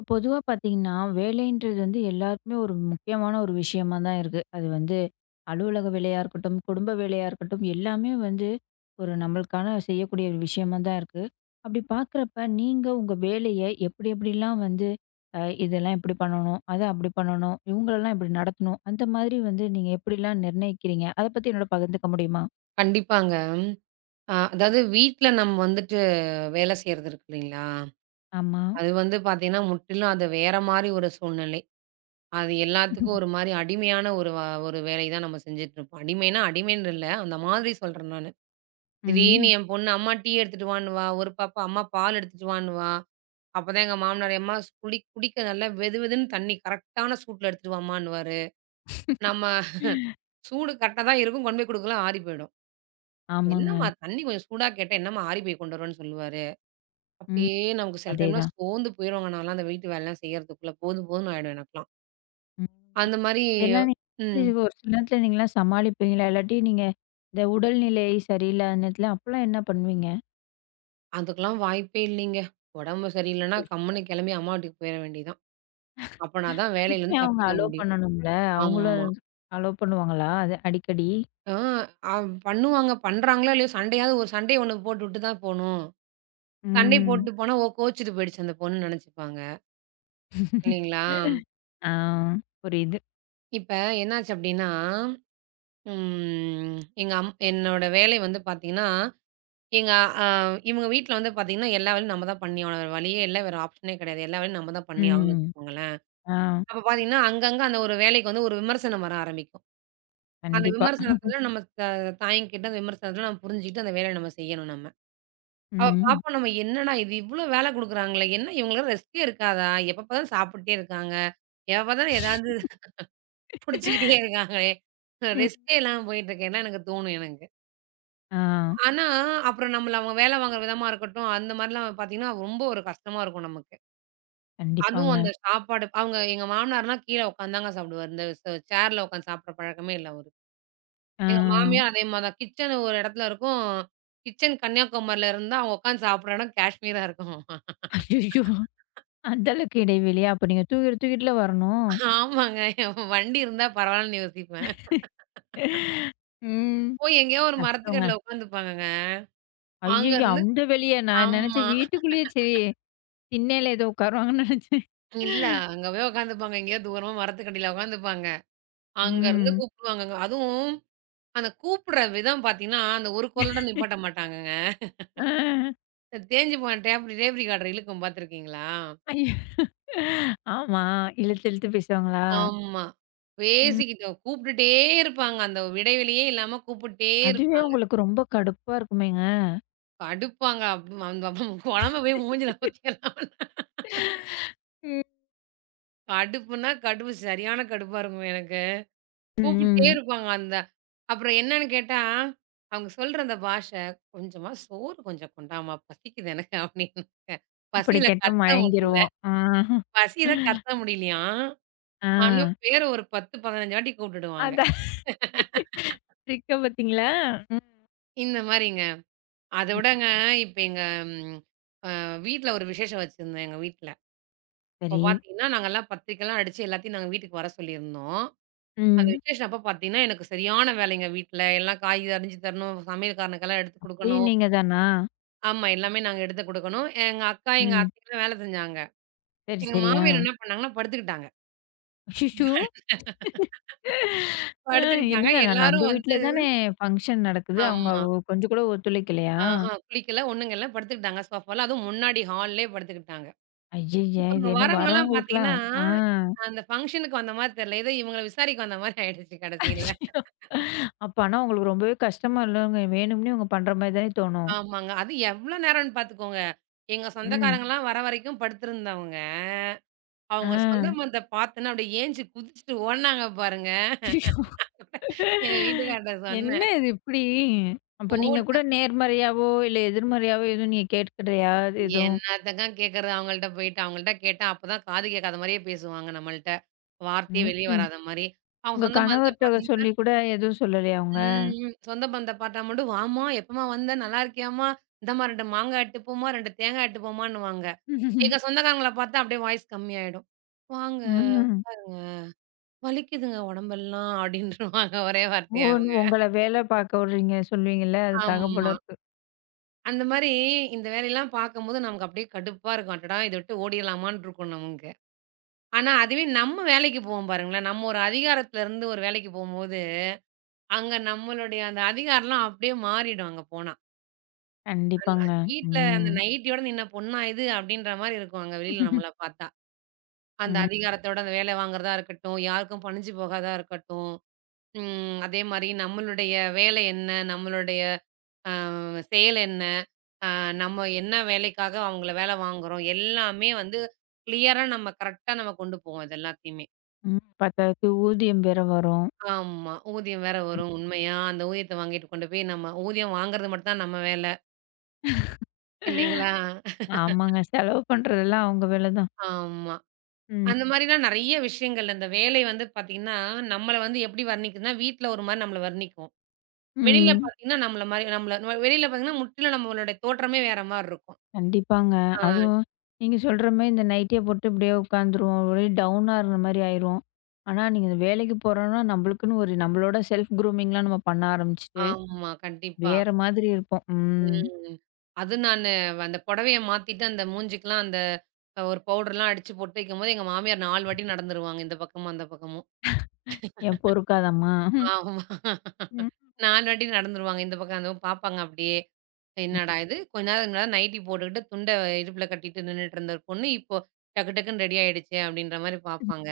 இப்ப பொதுவா பார்த்தீங்கன்னா, வேலைன்றது வந்து எல்லாருக்குமே ஒரு முக்கியமான ஒரு விஷயமா தான் இருக்கு. அது வந்து அலுவலக வேலையா இருக்கட்டும், குடும்ப வேலையா இருக்கட்டும், எல்லாமே வந்து ஒரு நம்மளுக்கான செய்யக்கூடிய ஒரு விஷயமா தான் இருக்கு. அப்படி பார்க்குறப்ப, நீங்க உங்க வேலைய எப்படி எப்படிலாம் வந்து, அ இதெல்லாம் இப்படி பண்ணணும், அத அப்படி பண்ணணும், இவங்களலாம் இப்படி நடத்தணும், அந்த மாதிரி வந்து நீங்க எப்படிலாம் நிர்ணயிக்கிறீங்க? அத பத்தி என்னோட பகிர்ந்துக்க முடியுமா? கண்டிப்பாங்க. அதாவது வீட்ல நம்ம வந்துட்டு வேலை செய்றது இருக்கு இல்லைங்களா? ஆமா. அது வந்து பார்த்தீங்கன்னா, முற்றிலும் அது வேற மாரி ஒரு சூழ்நிலை. அது எல்லாத்துக்கும் ஒரு மாரி அடிமையான ஒரு வேலை தான் நம்ம செஞ்சுட்டுருப்போம். அடிமைன்னா, அடிமைன்னு இல்ல. அந்த மாதிரி சொல்றேன் நானு. திடீர்னு ம். என் பொண்ணு, "அம்மா டீ எடுத்துட்டு வான்னு வா." ஒரு பாப்பா, "அம்மா பால் எடுத்துட்டு வான்னு வா." அப்பதான் எங்க மாமனார், "எம்மா குடிக்க நல்லா வெது வெதுன்னு தண்ணி கரெக்டான சூட்ல எடுத்துட்டு வாம்மான்னுவாரு." நம்ம சூடு கரெக்ட்டா தான் இருக்கும். கொண்டு போய் குடுக்கலாம் ஆறி போயிடும். "என்னம்மா ஆமாங்க. தண்ணி கொஞ்சம் சூடா கேட்டா, என்னம்மா ஆறி போய் கொண்டு வருவேன்னு சொல்லுவாரு." ம். அப்படியே நமக்கு சில டைம்லாம் அதேதான். சோர்ந்து போயிருவாங்க. நான்லாம் அந்த வீட்டு வேலைலாம் செய்யறதுக்குள்ள போதும் போதும்ன்னு ஆயிடும் எனக்கெல்லாம். ம். அந்த மாரி இதெல்லாம் நீங்க எப்படி ம். ஒரு சில நேரத்துல நீங்கலாம் சமாளிப்பீங்களா? இல்லாட்டி நீங்க இந்த உடல்நிலை சரியில்லாத நேரத்துல அப்பலாம் என்ன பண்ணுவீங்க? அதுக்கெல்லாம் வாய்ப்பே இல்லைங்க. உடம்பு சரியில்லன்னா கம்முனு கிளம்பி அம்மா வீட்டுக்கு போயிற வேண்டியதுதான். அப்பனா தான் அதுக்குமே வேலையிலருந்து அவங்க தப்பிக்க அலோ முடியும். பண்ணணும்ல. அவங்களும் ஆமா. அது அலோ பண்ணுவாங்களா? அது அடிக்கடி? ஆ அ பண்ணுவாங்க. பண்றாங்களோ இல்லையோ சண்டையாவது ஒரு சண்டைய ஒண்ணு போட்டுட்டு தான் போணும். சண்டை ம். போட்டு போனா, ஓ கோச்சுட்டு போயிடுச்சு அந்த பொண்ணுன்னு நெனச்சுப்பாங்க. இல்லைங்களா? ஆ. புரியுது. இப்ப என்னாச்சு அப்படின்னா, ம் எங்க அம் என்னோட வேலை வந்து பார்த்தீங்கன்னா எங்க அ இவங்க வீட்ல வந்து பார்த்தீங்கன்னா, எல்லா வேலையும் நம்ம தான் பண்ணி ஆகணும். வேற வழியே இல்ல. வேற ஆப்ஷனே கிடையாது. எல்லா வேலையும் நம்ம தான் பண்ணி ஆகணும்னு ம். வச்சுக்கோங்களேன். ஆ. அப்ப பார்த்தீங்கன்னா, அங்கங்க அந்த ஒரு வேலைக்கு வந்து ஒரு விமர்சனம் வர ஆரம்பிக்கும். அந்த கண்டிப்பா. விமர்சனத்துல நம்ம த தாய்ங்கிட்ட அந்த விமர்சனத்துல நம்ம புரிஞ்சுகிட்டு அந்த வேலைய நம்ம செய்யணும் நம்ம. அப்ப ம். பார்ப்போம் நம்ம என்னடா இது இவ்ளோ வேல குடுக்குறாங்களே! என்ன இவங்களுக்கு ரெஸ்ட்டே இருக்காதா? எப்ப பார்த்தாலும் சாப்பிட்டுட்டே இருக்காங்க. எப்ப பார்த்தாலும் ஏதாவது புடிச்சுக்கிட்டே இருக்காங்களே! ம். ரெஸ்ட்டே இல்லாம போயிட்டுருக்கேன்லாம் எனக்கு தோணும் எனக்கு. ஆ. ஆனா, அப்புறம் நம்மள அவங்க வேல வாங்குற விதமா இருக்கட்டும், அந்த மாரிலாம் பார்த்தீங்கன்னா, ரொம்ப ஒரு கஷ்டமா இருக்கும் நமக்கு. அதுவும் கண்டிப்பாங்க. அந்த சாப்பாடு அவங்க எங்க மாமனார்னா கீழ உட்காந்து தாங்க சாப்பிடுவாரு. இந்த ச சேர்ல உட்காந்து சாப்பிடுற பழக்கமே இல்ல அவருக்கு. ஆ. எங்க மாமியார் அதே மாரி தான். கிச்சன் ஒரு இடத்துல இருக்கும். கிச்சன் கன்னியாகுமரியில இருந்தா, அவங்க உட்காந்து சாப்பிடுற இடம் காஷ்மீரா இருக்கும். அய்யய்யோ! அந்த அளவுக்கு இடைவெளியா? அப்ப நீங்க தூக்கிட்டு, தூக்கிட்டுல வரணும்? ஆமாங்க. வண்டி இருந்தா பரவாயில்லன்னு யோசிப்பேன். ம். போய் எங்கேயோ ஒரு கஷ்டங்க. மரத்துக்கடியில உட்காந்துப்பாங்கங்க. அங்க ஐயய்யோ! இருந்து. அந்த வெளிய நான் ஆமா. நெனச்சேன் வீட்டுக்குள்ளேயே சரி திண்ணையில ஏதோ உட்காருவாங்கன்னு நெனச்சேன். இல்ல அங்க போய் உட்காந்துப்பாங்க. எங்கேயோ தூரமா மரத்துக்கடியில உட்காந்துப்பாங்க. அங்க இருந்து ம். கூப்பிடுவாங்கங்க. அதுவும் அந்த கூப்பிடுற விதம் பார்த்தீங்கன்னா, அந்த ஒரு குரலோட நிப்பாட்ட மாட்டாங்கங்க. ஆ. தேஞ்சு போன டேப்ரி டேப்ரி கார்டர் இழுக்கும் பார்த்துருக்கீங்களா? ஐயோ! ஆமா. இழுத்து இழுத்து பேசுவாங்களா? ஆமா. ம். பேசிக்கிட்டோம். கூப்பிட்டுட்டே இருப்பாங்க. அந்த இடைவெளியே இல்லாம கூப்பிட்டே அதுவே இருப்பாங்க. உங்களுக்கு ரொம்ப கடுப்பா இருக்குமேங்க? கடுப்பாங்க. அந்த குழம்ப போய் மூஞ்சில ஊத்திரலாம். ம். கடுப்புன்னா கடுப்பு. சரியான கடுப்பா இருக்கும் எனக்கு. கூப்பிட்டே ம். இருப்பாங்க அந்த. அப்புறம் என்னன்னு கேட்டா, அவங்க சொல்ற அந்த பாஷை, "கொஞ்சமா சோறு கொஞ்சம் கொண்டாம்மா, பசிக்குது எனக்கு" அப்படின்னாங்க. இப்படி பசியில கேட்டா கத்த முடியல. மயங்கிருவோம். ஆ. பசியில கத்த முடியலையாம். ஆ. ஆனா பேர ஒரு 10, 15 வாட்டி கூப்பிட்டுடுவாங்க. அதான். ட்ரிக்க பாத்தீங்களா? ம். இந்த மாரிங்க. அத ம். விடங்க, இப்ப எங்க ம் அ வீட்ல ஒரு விசேஷம் வச்சிருந்தோம் எங்க வீட்ல. அப்ப சரி. பார்த்தீங்கன்னா, நாங்கலாம் பத்திரிக்கைலாம் அடிச்சு எல்லாத்தையும் நாங்க வீட்டுக்கு வர சொல்லியிருந்தோம். அந்த ம். விசேஷம் அப்ப பார்த்தீங்கன்னா, எனக்கு சரியான வேலைங்க வீட்ல. எல்லாம் காய் அரிஞ்சு தரணும், சமையல்காரனுக்கெல்லாம் எடுத்து அப்பயும் குடுக்கணும். நீங்க தானா? ஆமா, எல்லாமே நாங்க எடுத்து குடுக்கணும். எங்க அக்கா, எங்க ம். அத்தைலாம் வேல செஞ்சாங்க. சரி, எங்க சரி. ஆ. மாமியார் என்ன பண்ணாங்கன்னா, படுத்துக்கிட்டாங்க. அச்சச்சோ! அ படுத்துக்கிட்டாங்க. என்னங்க நான் எல்லாரும் நம்ம வீட்ல வந்து தானே ஃபங்ஷன் நடக்குது. அவங்க ஆமா. கொஞ்சம் கூட ஒத்துழைக்கலையா? ஆஹா, குளிக்கல, ஒண்ணுங்கல்ல படுத்துக்கிட்டாங்க, சோஃபால. அதுவும் முன்னாடி ஹால்லயே படுத்துக்கிட்டாங்க. ஐய்யய்ய! இப்ப இது அங்க என்ன வரவங்கலாம் பார்த்தீங்கன்னா, வரவங்களுக்கலாம் ஆ அந்த ஃபங்ஷனுக்கு வந்த மாரி தெரியல. ஏதோ இவங்கள விசாரிக்க வந்த மாரி ஆயிடுச்சு கடைசியில. ஐயோ! அப்ப ஆனா உங்களுக்கு ரொம்பவே கஷ்டமா இல்லங்க? வேணும்னே இவங்க பண்ற மாரி தானே தோணும். ஆமாங்க. அது எவ்ளோ நேரம்னு பார்த்துக்கோங்க. எங்க ம். ம். சொந்தக்காரங்கலாம் வர வரைக்கும் படுத்திருந்தவங்க. ஆ. அவங்க சொந்த பந்தத்த பார்த்தோன்னே அப்படியே ஏஞ்சி குதிச்சுட்டு ஓடுனாங்க பாருங்க. எங்க வீட்டுக்கார்ட்ட என்ன சொன்னேன். இது இப்டி? அப்ப நீங்க கூட போட்டேன். நேர்மறையாவோ, இல்ல எதிர்மறையாவோ எதுவும் நீங்க கேட்கலையா எதுவும்? என்னத்தங்க கேட்கறது அவங்கள்ட்ட போயிட்டு. அவங்கள்ட்ட கேட்டா அப்பதான் காது கேட்காத மாரியே பேசுவாங்க நம்மள்ட்ட. வார்த்தையே வெளிய ம்ஹ்ம். வராத மாரி. அவங்க உங்க சொந்த பந்தத்த கணவர்ட்ட பார்த்தீங்கன்னா சொல்லி கூட எதுவும் சொல்லலையா அவங்க? ம். சொந்த பந்த பாட்டா மட்டும், "வாம்மா! எப்பம்மா வந்த? நல்லா இருக்கியாம்மா? இந்தாம்மா 2 மாங்கா எட்டு போம்மா, 2 தேங்கா எட்டு போம்மான்னுவாங்க." எங்க சொந்தக்காரங்கள பாத்தா அப்படியே வாய்ஸ் கம்மியாயிடும். "வாங்கங்க, ம். வலிக்குதுங்க உடம்பெல்லாம்" அப்படின்ருவாங்க ஒரே ஓ! வார்த்தையா இவங்க. உங்கள வேலை பார்க்க விடுறீங்க சொல்லுவீங்கல்ல, அதுக்காக ஆமா. போல இருக்கு. அந்த மாரி இந்த வேலையெல்லாம் பாக்கும்போது நமக்கு அப்படியே கடுப்பா இருக்கும். அடடா! இத விட்டு ஓடிரலாமான்னு இருக்கும் நமக்கு. ஆனா அதுவே நம்ம வேலைக்கு போவோம் பாருங்களேன், நம்ம ஒரு அதிகாரத்துல இருந்து ஒரு வேலைக்கு போம்போது, அங்க நம்மளுடைய அந்த அதிகாரம்லாம் அப்படியே மாறிடும் அங்க போனா. கண்டிப்பாங்க. வீட்ல அந்த ம். நைட்டியோட "நீ என்ன பொண்ணா இது?" அப்படின்ற மாரி இருக்கும் அங்க வெளியில நம்மள பார்த்தா. அந்த ம். அதிகாரத்தோட அந்த வேலை வாங்குறதா இருக்கட்டும், யாருக்கும் பணிஞ்சு போகாதா இருக்கட்டும். அதே மாரி நம்மளுடைய வேலை என்ன? நம்மளுடைய அ செயல் என்ன? அ நம்ம என்ன வேலைக்காக அவங்கள வேலை வாங்குறோம்? எல்லாமே வந்து கிளியரா நம்ம கரெக்ட்டா நம்ம கொண்டு போவோம் இது எல்லாத்தையுமே. ம். பத்தாததுக்கு ஊதியம் வேற வரும். ஆமா. ஊதியம் வேற ம். வரும் உண்மையா? அந்த ஊதியத்த வாங்கிட்டு கொண்டு போய் நம்ம ஊதியம் வாங்குறது மட்டும் தான் நம்ம வேலை இல்லைங்களா? ஆமாங்க. செலவு பண்றதெல்லாம் அவங்க வேல தான். ஆமா. ம். அந்த மாரிலாம் நெறைய விஷயங்கள். அந்த வேலை வந்து பாத்தீங்கன்னா, நம்மள வந்து எப்படி வர்ணிக்குதுன்னா, வீட்ல ஒரு மாரி நம்மள வர்ணிக்கும். வெளியில ம். பாத்தீங்கன்னா, நம்மள மாரி நம்மள நம்ம வெளியில பாத்தீங்கன்னா, முற்றிலும் நம்மளோட தோற்றமே வேற மாரி இருக்கும். கண்டிப்பாங்க. ஆ, அதுவும் நீங்க சொல்ற மாரி இந்த நைட்டிய போட்டு இப்படியே உட்காந்துருவோம். ஒரே டவுனா இருந்த மாரி ஆயிருவோம். ஆனா, நீங்க இந்த வேலைக்கு போறோம்னா, நம்மளுக்குன்னு ஒரு நம்மளோட செல்ஃப் குரூமிங்லாம் நம்ம பண்ண ஆரம்பிச்சுட்டு, ஆமா. கண்டிப்பா. வேற மாதிரி இருப்போம். ம். ம். அது நானு அந்த புடவைய மாத்திட்டு, அந்த மூஞ்சிக்குலாம் அந்த ஒரு பவுடர்லாம் அடிச்சு பொட்டு வைக்கும்போது, எங்க மாமியார் 4 வாட்டி நடந்துருவாங்க. இந்த பக்கமும், அந்த பக்கமும். ஏன் பொறுக்காதம்மா? ஆமா. ம். 4 வாட்டி நடந்துருவாங்க. இந்த பக்கம் அந்த பக்கம் பார்ப்பாங்க அப்படியே. என்னடா இது? கொஞ்ச நேரம் இதுக்கு முன்னாடி நைட்டி போட்டுக்கிட்டு, துண்ட இடுப்புல கட்டிட்டு நின்னுட்டுருந்த பொண்ணு, இப்போ டக்கு டக்குன்னு ரெடி ஆயிடுச்சே அப்படின்ற மாரி பார்ப்பாங்க.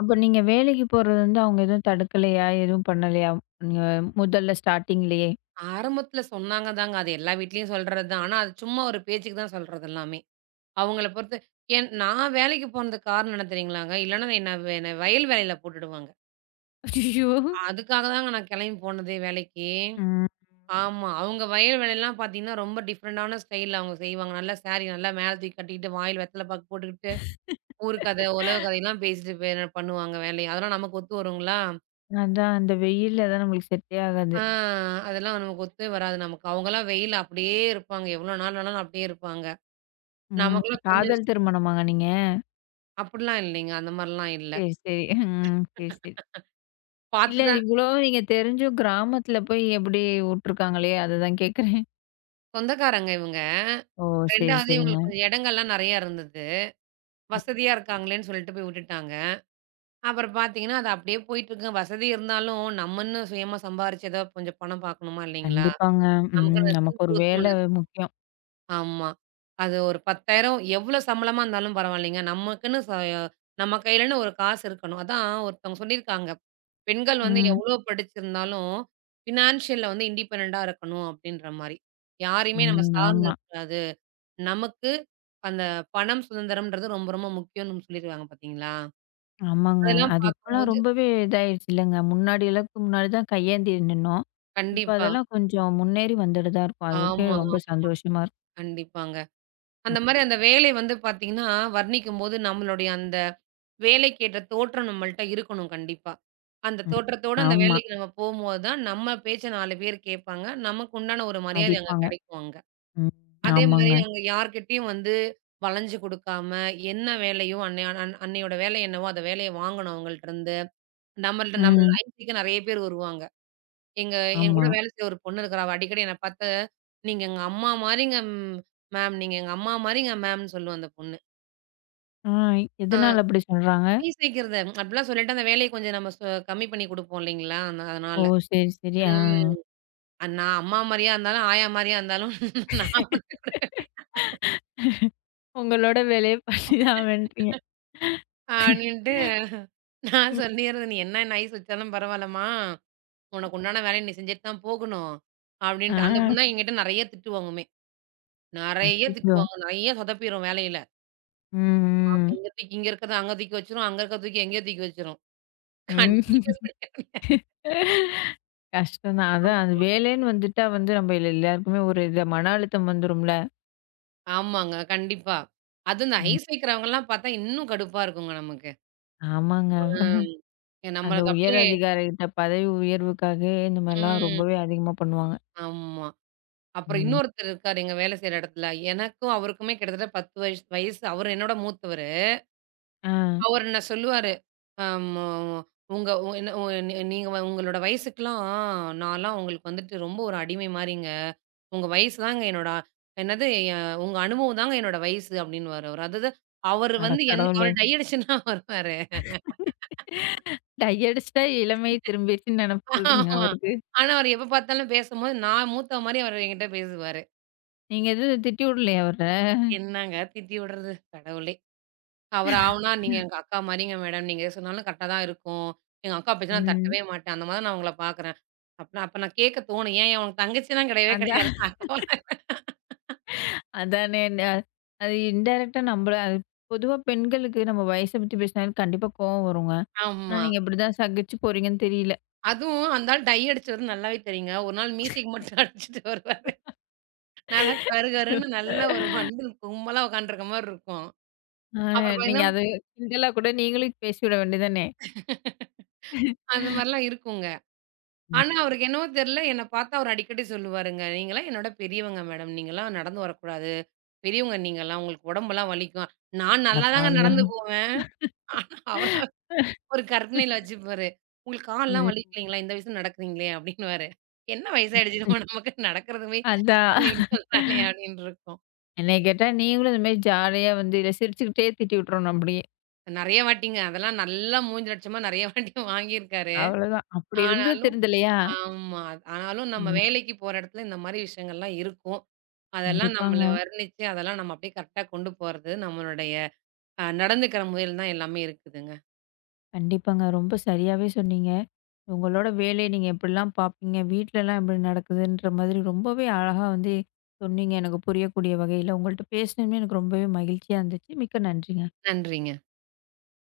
அப்ப நீங்க வேலைக்கு போறது வந்து அவங்க எதுவும் தடுக்கலையா? எதுவும் பண்ணலையா? நீங்க முதல்ல ஸ்டார்ட்டிங்லயே? ஆரம்பத்துல சொன்னாங்க தாங்க. அது எல்லா வீட்லயும் சொல்றது தான். ஆனா, அது சும்மா ஒரு பேச்சுக்கு தான் சொல்றது எல்லாமே. அவங்கள பொறுத்து ஏன் நான் வேலைக்கு போனதுக்கு காரணம் என்ன தெரியுங்களாங்க? இல்லன்னா என்ன என்ன வயல் வேலையில போட்டுடுவாங்க. அய்யய்யோ! அதுக்காக தாங்க நான் கிளம்பி போனதே வேலைக்கு. ம். ஆமா. அவங்க வயல் வேலைலாம் பார்த்தீங்கன்னா, ரொம்ப டிஃப்ரெண்டான ஸ்டைல்ல அவங்க செய்வாங்க. நல்லா சாரி நல்லா மேல தூக்கி கட்டிக்கிட்டு, வாயில வெத்தல பாக்கு போட்டுக்கிட்டு ஊர் கதை, உலக கதையெல்லாம் பேசிட்டு பே பண்ணுவாங்க வேலைய. அதெல்லாம் நமக்கு ஒத்து வருங்களா? அதான் அந்த வெயில்ல தான் நம்மளுக்கு செட்டே ஆகாது. ஆ அதெல்லாம் நமக்கு ஒத்தே வராது நமக்கு. அவங்கலாம் வெயில்ல அப்படியே இருப்பாங்க. எவ்வளோ நாள் ஆனாலும் அப்படியே இருப்பாங்க. ம். நமக்கெல்லாம் கொஞ்சம். காதல் திருமணமாங்க நீங்க? அப்படிலாம் இல்லைங்க. அந்த மாரிலாம் இல்ல. சரி, சரி. ம். சரி, சரி. பார்த்து இல்ல தான் இவ்ளோ நீங்க தெரிஞ்சும் கிராமத்துல போய் எப்படி உட்டுருக்காங்களே? அததான் கேட்குறேன். சொந்தக்காரங்க இவங்க. ஓ! சரி, 2வது சரிங்க. இவங்களுக்கு கொஞ்சம் இடங்கள்லாம் நெறையா இருந்தது. ம். வசதியா இருக்காங்களேன்னு சொல்லிட்டு போய் விட்டுட்டாங்க. அப்புறம் பார்த்தீங்கன்னா, அது அப்படியே போயிட்டுருக்கு. வசதி இருந்தாலும் நம்மன்னு சுயமா சம்பாரிச்சு ஏதோ கொஞ்சம் பணம் பார்க்கணுமா இல்லைங்களா? கண்டிப்பாங்க. நமக்கு ம். நமக்கு ஒரு வேலை முக்கியம். ஆமா. அது ஒரு 10,000 எவ்வளோ சம்பளமா இருந்தாலும் பரவாயில்லைங்க. நமக்குன்னு ச நம்ம கையிலன்னு ஒரு காசு இருக்கணும். அதான் ஒருத்தவங்க சொல்லியிருக்காங்க. பெண்கள் வந்து ம். எவ்வளோ படிச்சிருந்தாலும், ஃபினான்ஷியல்ல வந்து இண்டிபெண்டன்டா இருக்கணும் அப்படின்ற மாரி. யாரையுமே நம்ம ம். சார்ந்து ஆமா. இருக்கக்கூடாது. நமக்கு அந்த பணம் சுதந்திரம்ன்றது ரொம்ப ரொம்ப முக்கியம்னு சொல்லியிருக்காங்க பார்த்தீங்களா? ஆமாங்க. அதெல்லாம் அது இப்பலாம் பார்க்கும்போது ரொம்பவே இதாயிருச்சு இல்லங்க. முன்னாடி எல்லாத்துக்கு முன்னாடி தான் கையேந்தி நின்னோம். இப்ப கண்டிப்பா. அதெல்லாம் கொஞ்சம் முன்னேறி வந்துட்டு தான் இருக்கோம். அதுக்கே ஆமா, ஆமா. ரொம்ப சந்தோஷமா இருக்கு. கண்டிப்பாங்க. அந்த மாரி அந்த ம். வேலை வந்து பார்த்தீங்கன்னா, வர்ணிக்கும்போது நம்மளுடைய அந்த வேலைக்கு ஏற்ற தோற்றம் நம்மள்ட்ட இருக்கணும் கண்டிப்பா. அந்த ம். தோற்றத்தோட அந்த ஆமா. வேலைக்கு நம்ம போம்போது தான், நம்ம பேச்ச 4 பேர் கேட்பாங்க. நமக்கு உண்டான ஒரு மரியாதை அங்க மதிப்பாங்க. கிடைக்கும் அங்க. ம். அதே மாரி ஆமாங்க. அங்க யார்கிட்டயும் வந்து வளைஞ்சு கொடுக்காம, என்ன வேலையோ அன்னையோட வேலை என்னவோ, அந்த வேலைய வாங்கணும் அவங்கள்ட்டருந்து. நம்மள்ட்ட நம்ம ம். ஐடிக்கு நெறைய பேர் வருவாங்க. எங்க என் கூட ஆமா. வேலை செய்ற ஒரு பொண்ணு இருக்கிறா. அவ அடிக்கடி என்ன பார்த்து, "நீங்க எங்க அம்மா மாரிங்க ம் மேம். நீங்க எங்க அம்மா மாரிங்க மேம்ன்னு" சொல்லும் அந்த பொண்ணு. ஆ அ. எதனால அப்படி சொல்றாங்க? பீஸ் வைக்கிறத அப்படிலாம் சொல்லிட்டு அந்த வேலைய கொஞ்சம் நம்ம சொ கம்மி பண்ணி குடுப்போம் இல்லைங்களா? அந்த ஓ! அதனால. சரி, சரி. ஆ. ம். நான் அம்மா மாரியா இருந்தாலும், ஆயா மாரியா இருந்தாலும் நான் உனக்கு குடுக்குறேன் உங்களோட வேலைய பண்ணி தான் ஆவேன்றீங்க. அப்படின்ட்டு நான் ம். சொல்லிர்றது. "நீ என்ன நைஸ் வச்சாலும் பரவாயில்லம்மா, உனக்கு உண்டான வேலைய நீ செஞ்சுட்டு தான் போகணும்." ஆ. அப்படின்ட்டு. அந்த பொண்ணு என்கிட்ட நெறைய திட்டு வாங்குமே. நெறைய திட்டு அச்சச்சோ! வாங்கும். நெறைய சொதப்பிரும் வேலையில. ஆமா. ம், இங்க தூக்கி இங்க இருக்கிறத அங்க தூக்கி வச்சுரும். அங்க இருக்கிறத தூக்கி எங்கேயோ தூக்கி வச்சுரும். ம். கண்டிப்பா ம். கஷ்டம் தான். அதான் அது வேலைன்னு வந்துட்டா வந்து நம்ம எல்லாருக்குமே ஒரு இது மன அழுத்தம் வந்துரும்ல. ஆமாங்க. கண்டிப்பா. அதுவும் இந்த ம். ஐஸ் வைக்கிறவங்கலாம் பார்த்தா இன்னும் கடுப்பா இருக்குங்க நமக்கு. ஆமாங்க. ம். அந்த நம்மளுக்கு உயர் அப்படியே அதிகாரிகிட்ட பதவி உயர்வுக்காகவே இந்த மாரிலாம் ம். ரொம்பவே அதிகமா பண்ணுவாங்க. ஆமா. அப்புறம் ம். இன்னொருத்தர் இருக்காரு எங்க வேலை செய்ற இடத்துல. எனக்கும் அவருக்குமே கிட்டத்தட்ட 10 வயசு வயசு. அவரு என்னோட மூத்தவரு. ஆ. அவர் என்ன சொல்லுவாரு. அம் உங்க உ என்ன உ நீ நீங்க வ- உங்களோட வயசுக்குலாம் நான்லாம் உங்களுக்கு வந்துட்டு ரொம்ப ஒரு அடிமை மாரிங்க. உங்க வயசு தாங்க என்னோட என்னது எ உங்க அனுபவம் தாங்க என்னோட வயசு அப்படின்னுவாரு அவரு. அதாவது அவரு அட வந்து அவரு கடவுளே! டை அடிச்சுன்னா வருவாரு. டை அடிச்சுட்டா இளமை திரும்பிருச்சுன்னு நெனப்பு போலருக்குங்க ஆமா. அவருக்கு. ஆனா அவரு எப்ப பார்த்தாலும் பேசும்போது நான் மூத்தவ மாரி அவரு என்கிட்ட பேசுவாரு. நீங்க எதுவும் திட்டி விடலையா அவர? என்னங்க திட்டி விடுறது, கடவுளே! அவரு ஆவுனா, "நீங்க எங்க அக்கா மாரிங்க மேடம். நீங்க எது சொன்னாலும் கரெக்ட்டா தான் இருக்கும். எங்க அக்கா பேச்ச நான் ம். தட்டவே மாட்டேன். அந்த மாதிரி நான் உங்கள பார்க்குறேன்." அப்பனா அப்ப நான் கேட்க தோணும். "ஏன் உனக்கு தங்கச்சிலாம் கிடையவே அதான் கிடையாது." அக்கா. அதானே அது இன்டைரக்ட்டா நம்மள அது பொதுவா பெண்களுக்கு நம்ம வயச பத்தி பேசினாலே கண்டிப்பா கோவம் வருங்க. ஆனா ஆமா. நீங்க இப்படிதான் சகிச்சு போறீங்கன்னு தெரியல. அதுவும் அந்த ஆள் டை அடிச்சவரு நல்லாவே தெரியுங்க. ஒரு நாள் மியூசிக் மட்டும் அடிச்சுட்டு வருவாரு. நல்லா ஐயோ! கருகருன்னு நல்ல ஒரு வண்டில் கும்பலா உட்காந்துருக்க மாரி இருக்கும். ஆ அப்புறம் நீங்க பார்த்தீங்கன்னா, அது கிண்டலா கூட நீங்களும் பேசிவிட வேண்டியதானே! அந்த மாரிலாம் இருக்குங்க. ம். ஆனா, அவருக்கு என்னவோ தெரியல, என்ன பாத்தா அவரு அடிக்கடி சொல்லுவாருங்க. "நீங்கலாம் என்னோட பெரியவங்க மேடம். நீங்கலாம் நடந்து வரக்கூடாது. பெரியவங்க நீங்கலாம். உங்களுக்கு உடம்பெல்லாம் வலிக்கும்." நான் அட நல்லாதாங்க பாவியா! நடந்து போவேன். ஆனா, அவரு ஒரு கற்பனையில வச்சுப்பாரு. "உங்களுக்கு கால்லாம் ம். வலிக்கலைங்களா? இந்த வயசுல நடக்குறீங்களே?" அப்படின்னுவாரு. என்ன வயசாயிடுச்சு ம். நம்ம நமக்கு நடக்கிறதுமே அதான். அப்படின்னு சொல்றானே அப்படின்னு இருக்கும். என்னைய கேட்டா நீங்களும் இந்த மாரி ஜாலியா வந்து இத சிரிச்சுக்கிட்டே திட்டி விட்டுறணும் அப்படியே. நெறைய வாட்டிங்க. அதெல்லாம் நல்லா மூஞ்சி லட்சமா நெறைய வாட்டி வாங்கியிருக்காரு. அவ்வளோதான். அப்படி இருந்தும் ஆனாலும் திருந்தலையா? ஆமா. ஆனாலும் நம்ம ம். வேலைக்கு போற இடத்துல இந்த மாரி விஷயங்கள்லாம் இருக்கும். அதெல்லாம் நம்மள கண்டிப்பாங்க, வர்ணிச்சு, அதெல்லாம் நம்ம அப்படியே கரெக்ட்டா கொண்டு போறது, நம்மளுடைய நடந்துக்கிற முறையில தான் எல்லாமே இருக்குதுங்க. கண்டிப்பாங்க. ரொம்ப சரியாவே சொன்னீங்க. உங்களோட வேலைய நீங்க எப்படிலாம் பார்ப்பீங்க? வீட்லலாம் எப்படி நடக்குதுன்ற மாதிரி ரொம்பவே அழகா வந்து சொன்னீங்க. எனக்கு புரியக்கூடிய வகையில. உங்கள்ட்ட பேசினமே எனக்கு ரொம்பவே மகிழ்ச்சியா இருந்துச்சு. மிக்க நன்றிங்க. நன்றிங்க.